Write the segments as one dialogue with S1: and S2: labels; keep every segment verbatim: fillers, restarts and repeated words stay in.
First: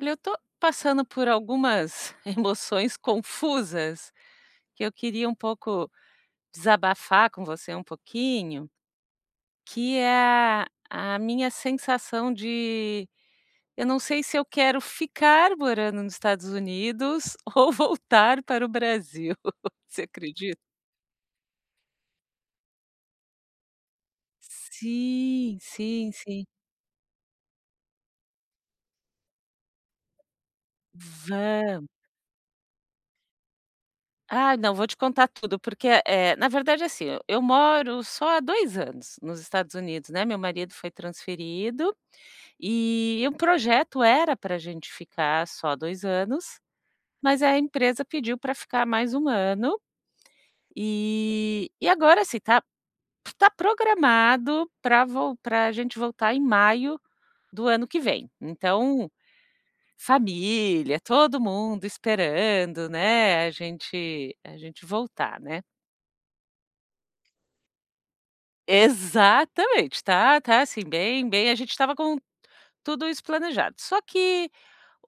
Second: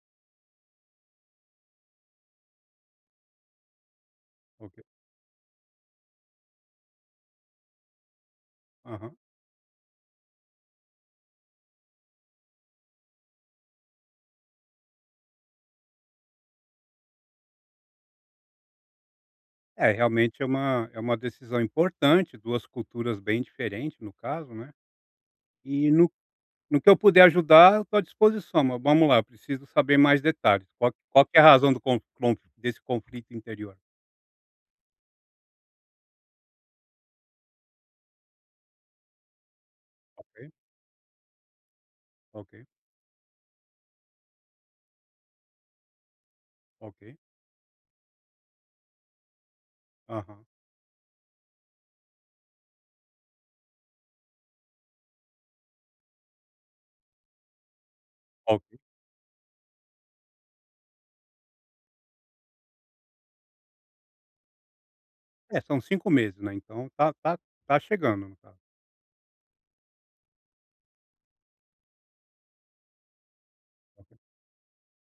S1: Olha, eu tô passando por algumas emoções confusas
S2: Ok.
S1: que eu queria um pouco desabafar com você um pouquinho,
S2: Aham.
S1: que é a minha sensação de eu não sei se eu quero ficar morando nos Estados Unidos ou voltar para o Brasil.
S2: É,
S1: Você
S2: realmente é
S1: acredita?
S2: uma é uma decisão importante, duas culturas bem diferentes no caso, né.
S1: Sim,
S2: E no
S1: sim, sim.
S2: no que eu puder ajudar, eu estou à disposição, mas vamos lá, eu preciso saber mais detalhes. Qual qual que é a razão do con con desse conflito interior?
S1: Ah, não, vou te contar tudo, porque, eh, na verdade, assim, eu eu moro só há dois anos nos Estados Unidos, né, meu
S2: Ok,
S1: marido foi transferido,
S2: ok,
S1: e o projeto era pra gente ficar só dois anos,
S2: ok.
S1: mas a empresa pediu para ficar mais um ano,
S2: Aham,
S1: e e agora, assim, tá tá programado pra para a gente voltar em maio do ano que vem.
S2: ok.
S1: Então, família, todo mundo esperando, né, a gente a gente voltar,
S2: É,
S1: né.
S2: são cinco meses, né, então tá tá tá chegando no caso.
S1: Exatamente, tá tá, assim, bem bem a gente estava com tudo isso planejado. Só que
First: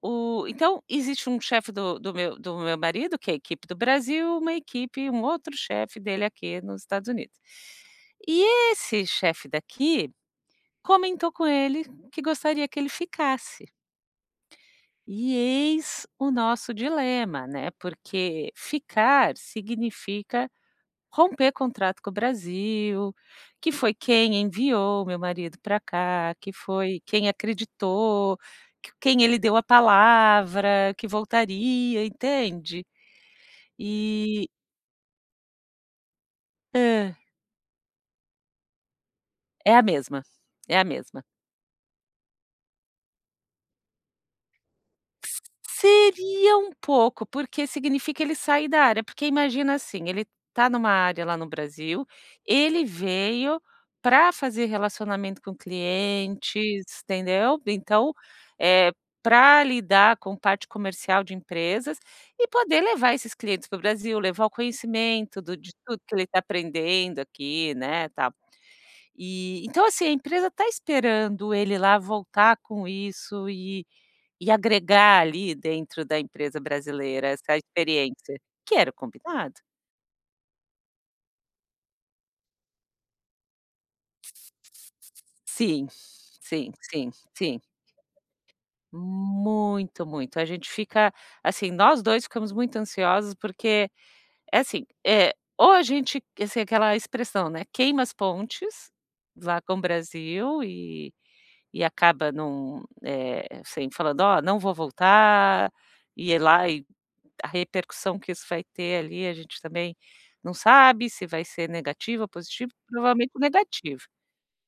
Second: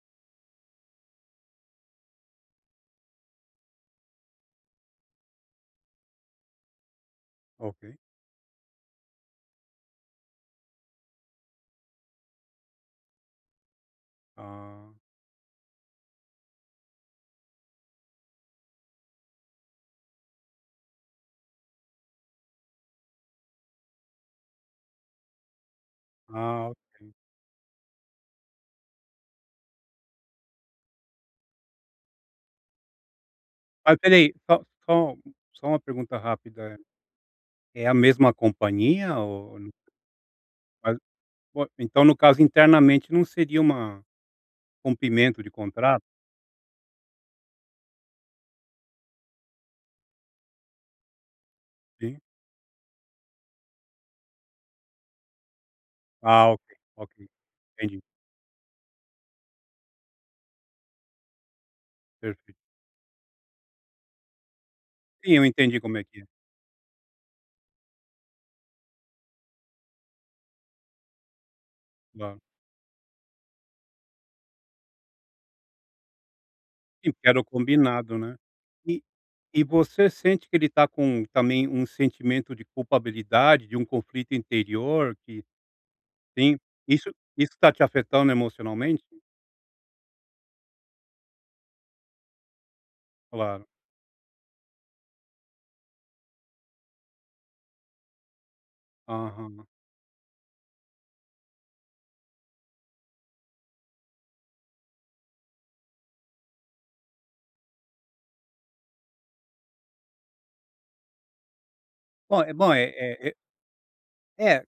S1: o então existe um chefe do do meu do meu marido, que é a equipe do Brasil, uma equipe um outro chefe dele aqui nos Estados Unidos.
S2: Ok.
S1: E esse chefe daqui comentou com ele que gostaria que ele ficasse.
S2: Ah,
S1: E eis o nosso dilema, né, porque ficar significa romper contrato com o Brasil, que foi quem enviou meu marido para cá, que
S2: ah,
S1: foi
S2: ok.
S1: quem acreditou, que quem ele deu a palavra que voltaria, entende?
S2: Mas espera
S1: E
S2: só só só uma pergunta rápida,
S1: hã,
S2: é a mesma companhia ou...
S1: é a mesma, é a mesma.
S2: Bom, então no caso internamente não seria uma rompimento de contrato,
S1: Seria um pouco, porque significa ele sair da área, porque imagina assim, ele está numa área lá no Brasil,
S2: sim?
S1: ele veio para fazer relacionamento com
S2: Ah, ok,
S1: clientes,
S2: ok,
S1: entendeu?
S2: entendi,
S1: Então, é para lidar com parte comercial de empresas e
S2: perfeito.
S1: poder levar esses clientes para o Brasil, levar o
S2: Sim,
S1: conhecimento
S2: eu
S1: do de
S2: entendi como
S1: tudo
S2: é
S1: que
S2: que
S1: ele
S2: é,
S1: está aprendendo aqui, né, tal. E então, assim, a empresa está esperando ele lá
S2: claro.
S1: voltar com isso e e agregar ali dentro da empresa
S2: Sim,
S1: brasileira
S2: porque era o
S1: essa
S2: combinado, né.
S1: experiência, que era o
S2: E
S1: combinado.
S2: e você sente que ele está com também um sentimento de culpabilidade, de um conflito interior que...
S1: Sim,
S2: sim,
S1: sim, sim,
S2: isso isso
S1: sim.
S2: está te afetando emocionalmente?
S1: Muito, muito. A gente fica assim, nós dois ficamos muito ansiosos,
S2: Claro,
S1: porque é assim, é ou a gente assim, aquela expressão, né, queima as pontes lá
S2: aham.
S1: com o Brasil e e acaba num eh, assim, falando: "Ó, não vou voltar", e é lá e a repercussão que isso vai ter ali, a gente também não sabe se vai ser negativa ou
S2: Bom, é
S1: positiva,
S2: bom, é é
S1: provavelmente
S2: é
S1: negativa.
S2: é,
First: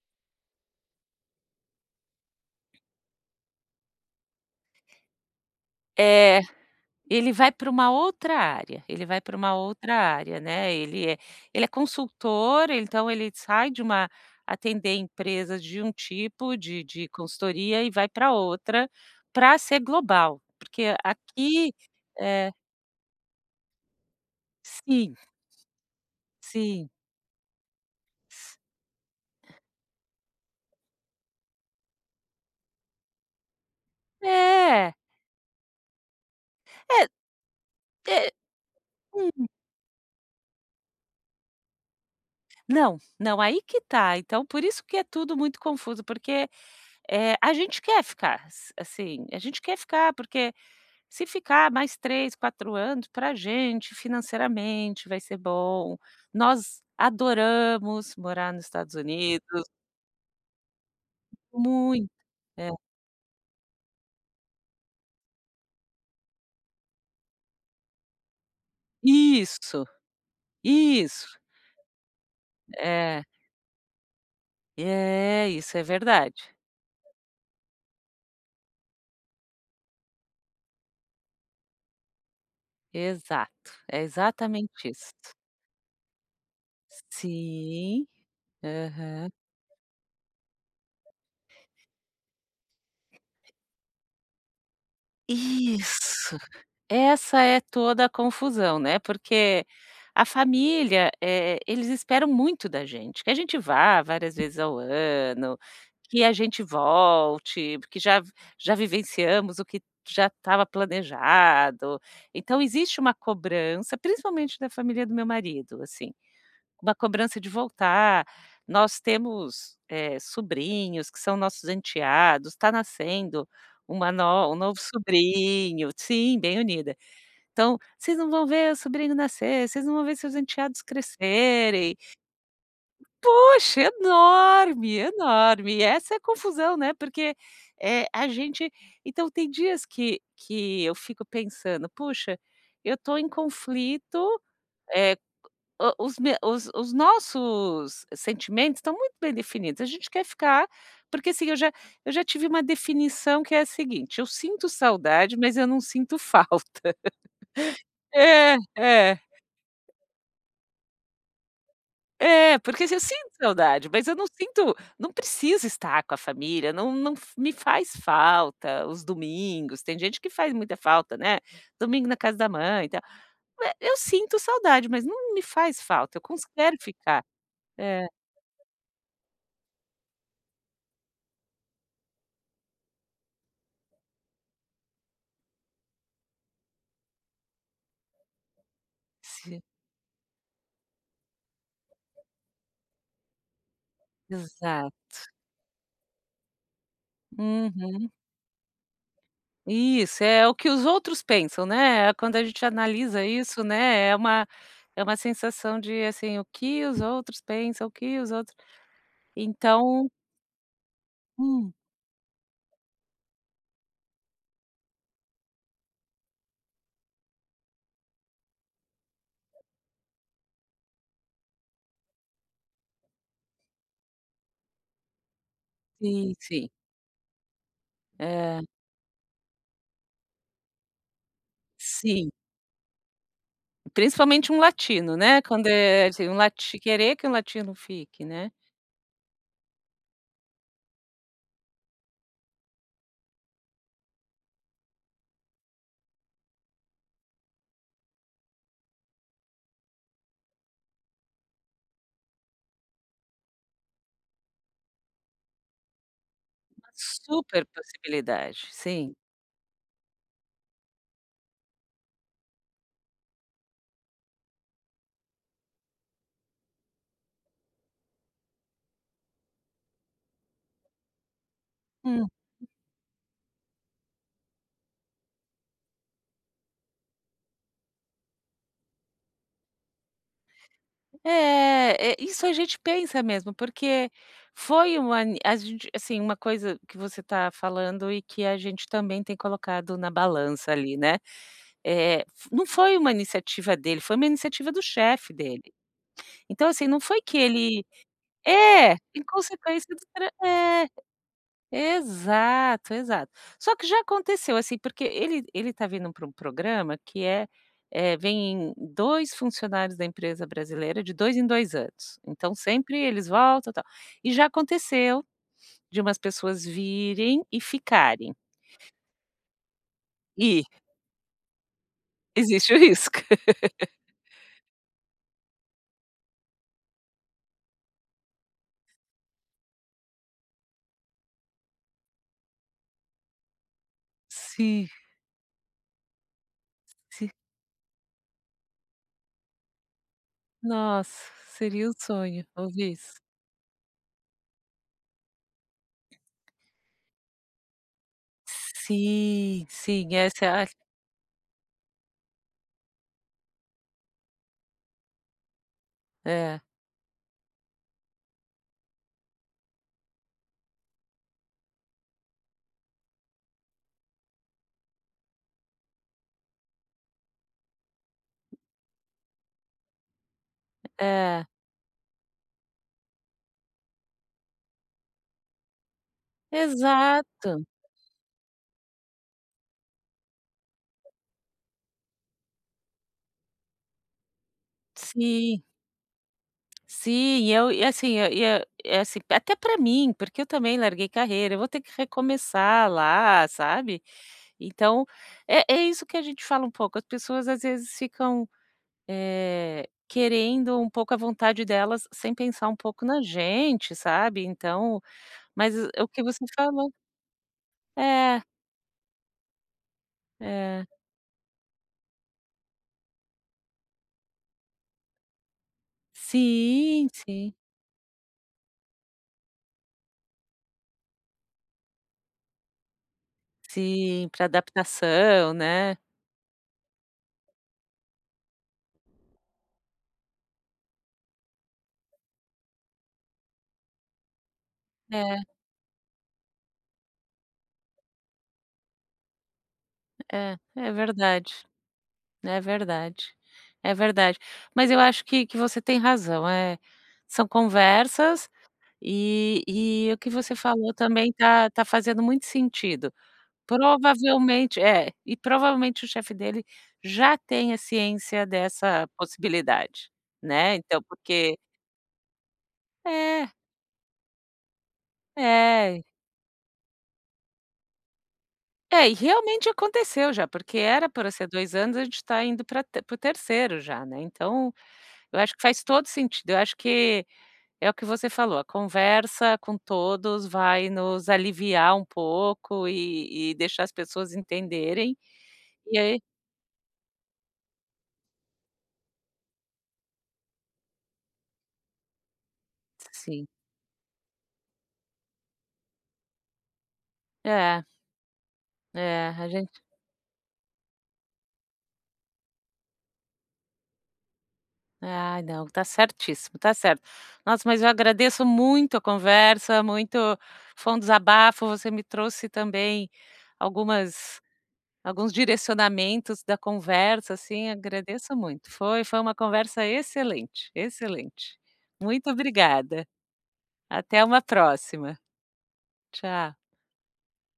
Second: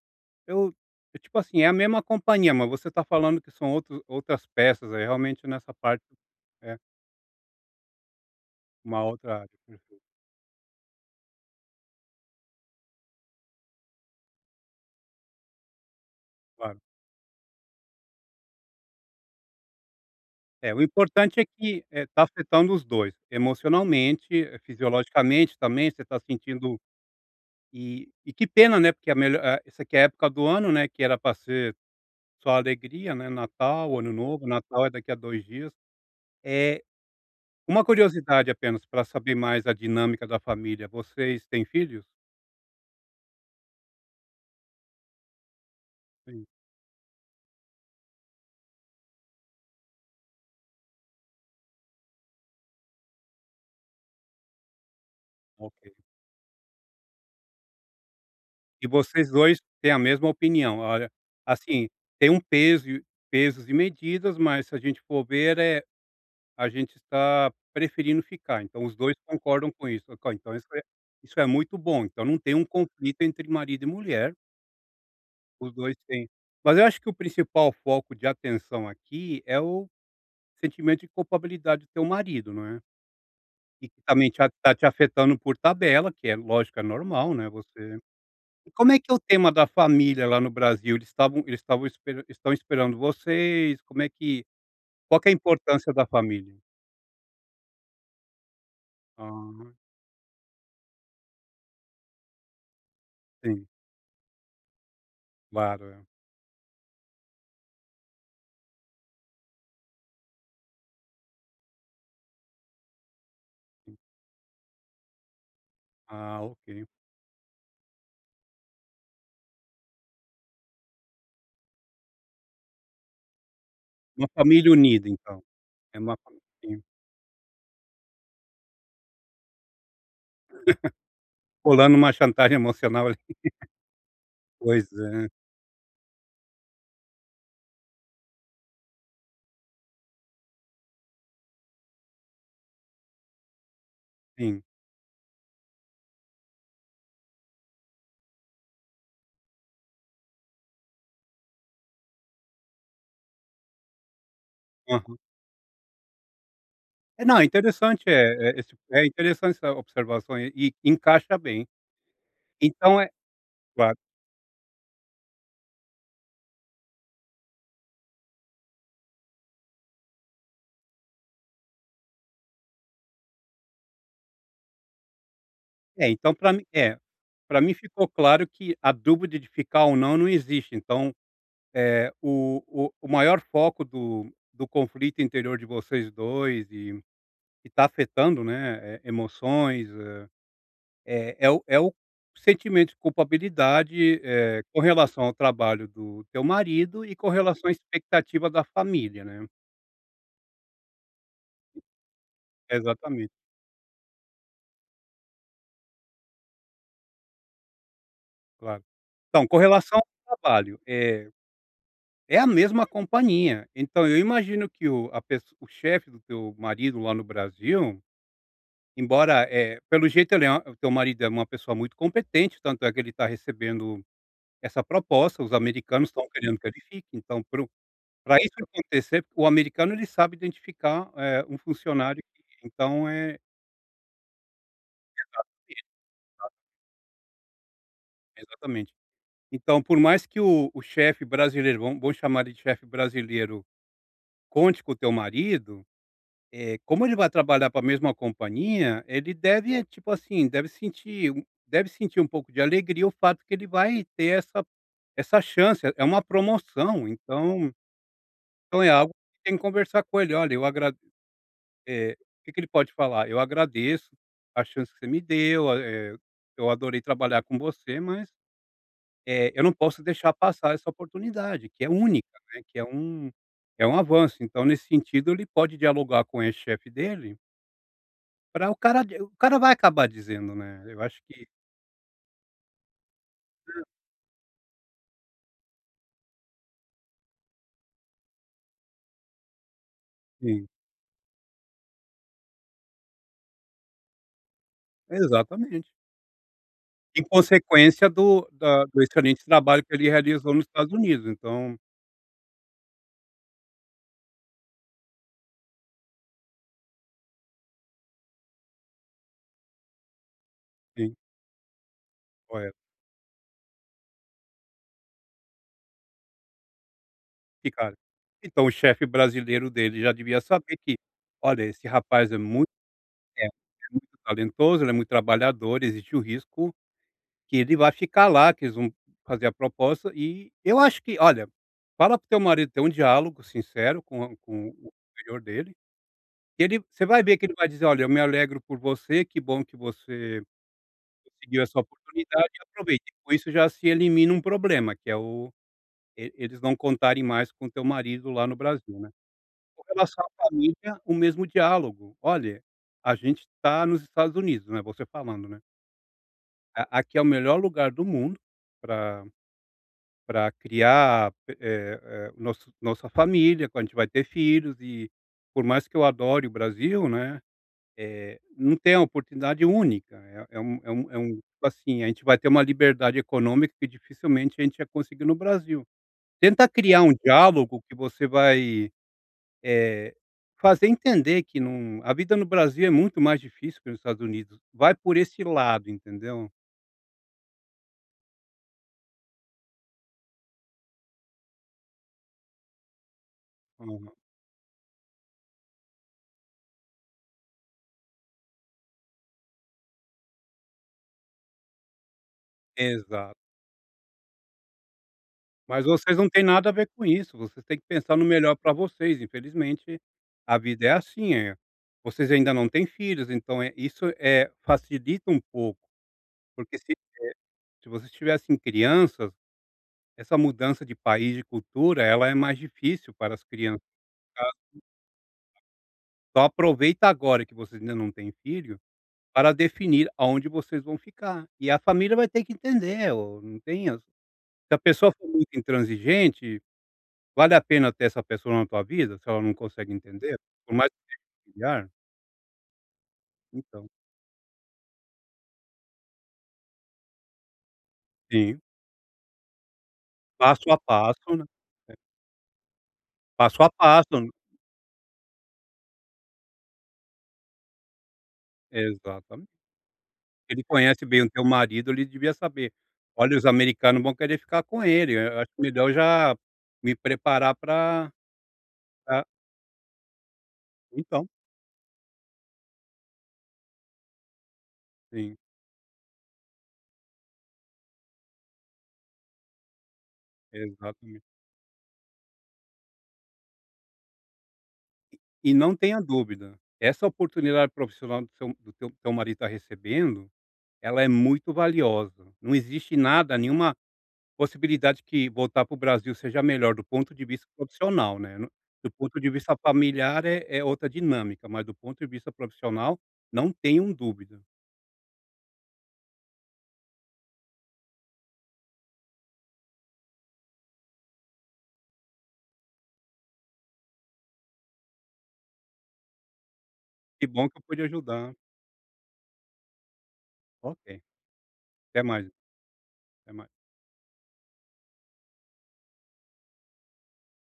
S2: Eu é tipo assim, é a mesma companhia, mas você tá falando que são outros outras peças, aí realmente nessa parte
S1: É,
S2: é
S1: ele vai para uma outra área,
S2: uma
S1: ele vai para
S2: outra área,
S1: uma
S2: né?
S1: outra área, né, ele é ele é consultor, então ele sai de uma atender empresas de um tipo
S2: Claro.
S1: de de consultoria e vai para outra, para ser global,
S2: É, o
S1: porque
S2: importante é
S1: aqui
S2: que está
S1: é,
S2: afetando os dois emocionalmente, eh,
S1: sim,
S2: fisiologicamente também, você está sentindo...
S1: sim.
S2: e e que pena, né, porque a melhor eh, isso aqui é a época do ano, né, que era para ser só alegria, né, Natal, Ano Novo, Natal é
S1: É,
S2: daqui a dois dias. É
S1: é,
S2: uma
S1: é.
S2: curiosidade apenas para saber mais a dinâmica da família, vocês têm filhos?
S1: Não, não, aí que tá. Então, por isso que é tudo muito confuso, porque, eh, a gente quer ficar, s assim, a gente quer ficar, porque se ficar mais três, quatro anos, pra gente, financeiramente, vai ser
S2: Ok.
S1: bom. Nós adoramos morar nos
S2: E
S1: Estados
S2: vocês
S1: Unidos,
S2: dois têm a mesma opinião, olha, assim,
S1: muito.
S2: tem um
S1: É.
S2: peso e pesos e medidas, mas se a gente for ver, é a gente está preferindo ficar, então os dois concordam
S1: Isso,
S2: com isso, ok, então isso é
S1: isso.
S2: isso é muito bom, então não tem um conflito
S1: É,
S2: entre marido e mulher,
S1: é,
S2: os
S1: isso é
S2: dois têm...
S1: verdade.
S2: mas eu acho que o principal foco de atenção aqui é o sentimento de culpabilidade do teu marido, não é?
S1: Exato,
S2: E
S1: é
S2: que também te a tá te
S1: exatamente isso.
S2: afetando por tabela, que é lógico, é normal, né, você...
S1: Sim,
S2: E como é que é o
S1: aham.
S2: tema da família lá no Brasil? Eles estavam eles estavam espe estão esperando vocês? Como é que qual que é a importância da
S1: Isso.
S2: família?
S1: Essa é toda a confusão, né, porque
S2: Ah,
S1: a família, eh, eles esperam muito da gente, que a gente
S2: sim,
S1: vá várias vezes ao ano,
S2: claro, é.
S1: que a gente volte, porque já já vivenciamos o que já estava planejado. Então existe uma cobrança,
S2: Sim.
S1: principalmente da família do meu marido, assim,
S2: Ah, ok.
S1: uma cobrança de voltar. Nós temos, eh, sobrinhos que são nossos enteados, está nascendo uma
S2: Uma
S1: no um
S2: família
S1: novo
S2: unida, então.
S1: sobrinho
S2: É uma
S1: sim,
S2: família
S1: bem
S2: sim.
S1: unida. Então: "Vocês não vão ver o sobrinho nascer, vocês não vão ver seus enteados crescerem".
S2: Rolando uma chantagem emocional ali.
S1: Poxa, é
S2: Pois
S1: enorme, é
S2: é,
S1: enorme. E essa é a confusão, né, porque, eh, a gente então tem dias que que eu fico pensando: "Puxa, eu estou em conflito,
S2: sim.
S1: eh, o os me os os nossos sentimentos estão muito bem definidos, a gente quer ficar", porque assim, eu já eu já tive uma definição que é a seguinte: eu sinto
S2: Aham.
S1: saudade, mas eu não sinto falta.
S2: É, não, é interessante, é é esse é
S1: É, é.
S2: interessante essa observação e e encaixa bem.
S1: É, porque assim, eu
S2: Então é
S1: sinto saudade,
S2: claro.
S1: mas eu não sinto, não preciso estar com a família, não não f me faz falta os domingos, tem gente que faz muita falta, né, domingo na casa da mãe e tal. Eh, eu sinto saudade, mas não me faz
S2: É,
S1: falta, eu
S2: então
S1: cons
S2: para mim
S1: quero
S2: é,
S1: ficar.
S2: para mim
S1: É,
S2: ficou claro que a dúvida de ficar ou não, não existe. Então, é o o o maior foco do do conflito interior de vocês dois e que tá afetando, né, eh,
S1: se
S2: emoções, eh, é é, o é o sentimento de culpabilidade, eh, com
S1: exato.
S2: relação ao trabalho do teu marido e com relação à
S1: Uhum.
S2: expectativa da família, né.
S1: Isso, é o que os outros pensam, né, quando a gente analisa
S2: Exatamente,
S1: isso, né, é uma é uma sensação de, assim, o que os outros pensam, o que os outros
S2: claro. Então, com relação
S1: então
S2: ao trabalho, é...
S1: hum,
S2: É a mesma companhia. Então eu imagino que o a pesso o chefe do teu marido lá no Brasil, embora, eh, pelo jeito ele é uma- o teu marido é uma pessoa muito competente, tanto é que ele está recebendo essa proposta, os americanos estão
S1: sim,
S2: querendo que
S1: sim.
S2: ele fique, então para isso
S1: É.
S2: acontecer, o americano ele sabe identificar, eh, um funcionário
S1: Sim,
S2: que então é...
S1: principalmente um latino, né, quando é assim, um lati querer que um latino fique, né,
S2: exatamente. Então por mais que o o chefe brasileiro, vamos vamos chamar ele de chefe brasileiro, conte com o teu marido, é como ele vai trabalhar para a mesma companhia, ele deve, eh, tipo assim, deve sentir um deve sentir um pouco de alegria o fato que ele vai ter essa essa chance, é uma
S1: uma
S2: promoção,
S1: super
S2: então
S1: possibilidade,
S2: então é algo
S1: sim.
S2: que tem que conversar com ele: "Olha, eu agrade..." eh, o que que ele pode falar? "Eu agradeço a chance que você me deu, a eh, eu adorei trabalhar com você, mas, eh, eu não posso deixar passar essa oportunidade", que é
S1: Hum.
S2: única, né, que é um é um avanço. Então, nesse sentido, ele pode dialogar com o chefe dele. Pra o cara o cara vai acabar dizendo, né, eu acho que
S1: É, é, isso a gente pensa mesmo, porque foi uma ni a gente assim, uma coisa que você tá falando e que a gente também tem colocado na
S2: sim,
S1: balança ali, né, eh, f não foi uma iniciativa dele, foi uma iniciativa do chefe dele.
S2: exatamente.
S1: Então assim, não foi
S2: Em
S1: que ele
S2: consequência do da
S1: é,
S2: do
S1: em
S2: excelente trabalho
S1: consequência
S2: que
S1: do
S2: ele
S1: tra
S2: realizou nos
S1: é.
S2: Estados Unidos, então,
S1: Exato, exato. Só que já aconteceu, assim, porque ele ele está vindo para um programa que é é, vem dois funcionários da empresa brasileira de
S2: sim,
S1: dois em dois anos, então
S2: correto.
S1: sempre eles voltam, tal. E já aconteceu de umas pessoas virem e
S2: E cara,
S1: ficarem,
S2: então o chefe brasileiro dele já devia
S1: e
S2: saber que: "Olha, esse rapaz é muito...
S1: existe o risco.
S2: é, é muito talentoso, ele é muito trabalhador, existe o risco que ele vai ficar lá, que eles vão fazer a proposta", e eu acho que olha, fala para o teu marido ter um diálogo sincero com a com
S1: Sim,
S2: o superior dele. Ele você vai
S1: sim.
S2: ver que ele vai dizer: "Olha, eu me alegro por você, que bom que você
S1: Nossa,
S2: conseguiu essa
S1: seria um sonho
S2: oportunidade e
S1: ouvir
S2: aproveite".
S1: isso.
S2: Com isso já se elimina um problema, que é o... e eles não contarem mais com o teu marido lá no Brasil, né.
S1: Sim,
S2: Com
S1: sim,
S2: relação à
S1: essa é, a-
S2: família, o mesmo diálogo: "Olha, a gente está nos Estados Unidos", né, você falando, né,
S1: é,
S2: "a "aqui é o melhor lugar do mundo para para criar, eh eh, nosso nossa família, quando a gente vai ter filhos e por mais que eu adore o Brasil, né, Eh, não tem uma oportunidade única, é é um é um é um
S1: é,
S2: tipo assim, a gente vai ter uma liberdade econômica que dificilmente a gente ia conseguir no Brasil. Tenta criar um
S1: exato,
S2: diálogo que você vai, eh, fazer entender que não a vida no Brasil é muito mais difícil que nos Estados Unidos, vai por esse
S1: sim.
S2: lado, entendeu.
S1: Sim, eu e assim, eu, e eu é assim, até para mim, porque eu também larguei carreira, eu vou ter que recomeçar lá, sabe.
S2: Uhum.
S1: Então, é é isso que a gente fala um pouco, as pessoas às vezes ficam, eh, querendo um pouco a vontade delas sem pensar um pouco na
S2: Exato.
S1: gente, sabe. Então mas
S2: Mas
S1: o
S2: vocês
S1: que
S2: não têm
S1: você
S2: nada a ver
S1: falou
S2: com isso, vocês têm que pensar no
S1: é,
S2: melhor para vocês, infelizmente a
S1: é.
S2: vida é assim, é vocês ainda não têm filhos, então, eh, isso, é facilita um pouco. Porque se
S1: Sim, sim.
S2: se vocês tivessem crianças, essa mudança de país, de cultura, ela é mais difícil para as crianças.
S1: Sim, para adaptação, né.
S2: Então aproveita agora que vocês ainda não têm filho, para definir aonde vocês vão ficar. E a família vai ter que entender, ou não tem as... se a pessoa for
S1: É,
S2: muito intransigente, vale a pena ter essa pessoa na tua vida, se ela não consegue entender?
S1: é,
S2: Por mais
S1: é verdade.
S2: familiar?
S1: É verdade,
S2: Então,
S1: é verdade. Mas eu acho que que você tem razão, é, são conversas
S2: sim,
S1: e e o que você
S2: passo a
S1: falou também
S2: passo, né,
S1: tá tá fazendo muito sentido.
S2: passo a passo, né?
S1: Provavelmente é, e provavelmente o chefe dele já tenha ciência dessa
S2: Exatamente.
S1: possibilidade,
S2: Ele
S1: né, então
S2: conhece bem o teu
S1: porque
S2: marido, ele devia saber: "Olha, os
S1: é,
S2: americanos vão querer ficar com ele, eu acho melhor eu
S1: é.
S2: já me preparar para".
S1: É, e realmente aconteceu já, porque era
S2: Então,
S1: para ser dois anos, a gente está indo para o terceiro já, né, então
S2: sim,
S1: eu acho que faz todo sentido, eu acho que é o que você falou, a conversa com todos vai
S2: exatamente.
S1: nos aliviar um pouco e e deixar as pessoas entenderem,
S2: E não
S1: e
S2: tenha
S1: aí
S2: dúvida, essa oportunidade profissional do seu do teu teu marido está recebendo, ela é muito valiosa. Não existe nada,
S1: sim.
S2: nenhuma possibilidade que voltar para o Brasil seja melhor do ponto de vista
S1: É,
S2: profissional, né, no do ponto
S1: é,
S2: de
S1: a
S2: vista
S1: gente
S2: familiar é é outra dinâmica, mas do ponto de vista profissional, não tenham dúvida.
S1: ai não, tá certíssimo, tá certo. Nossa, mas eu agradeço muito a conversa, muito foi um desabafo, você me trouxe também algumas alguns direcionamentos da
S2: Que
S1: conversa,
S2: bom que eu
S1: assim,
S2: pude ajudar.
S1: agradeço muito. Foi foi uma conversa excelente,
S2: Ok,
S1: excelente.
S2: até mais,
S1: Muito obrigada,
S2: até mais.
S1: até uma próxima. Tchau.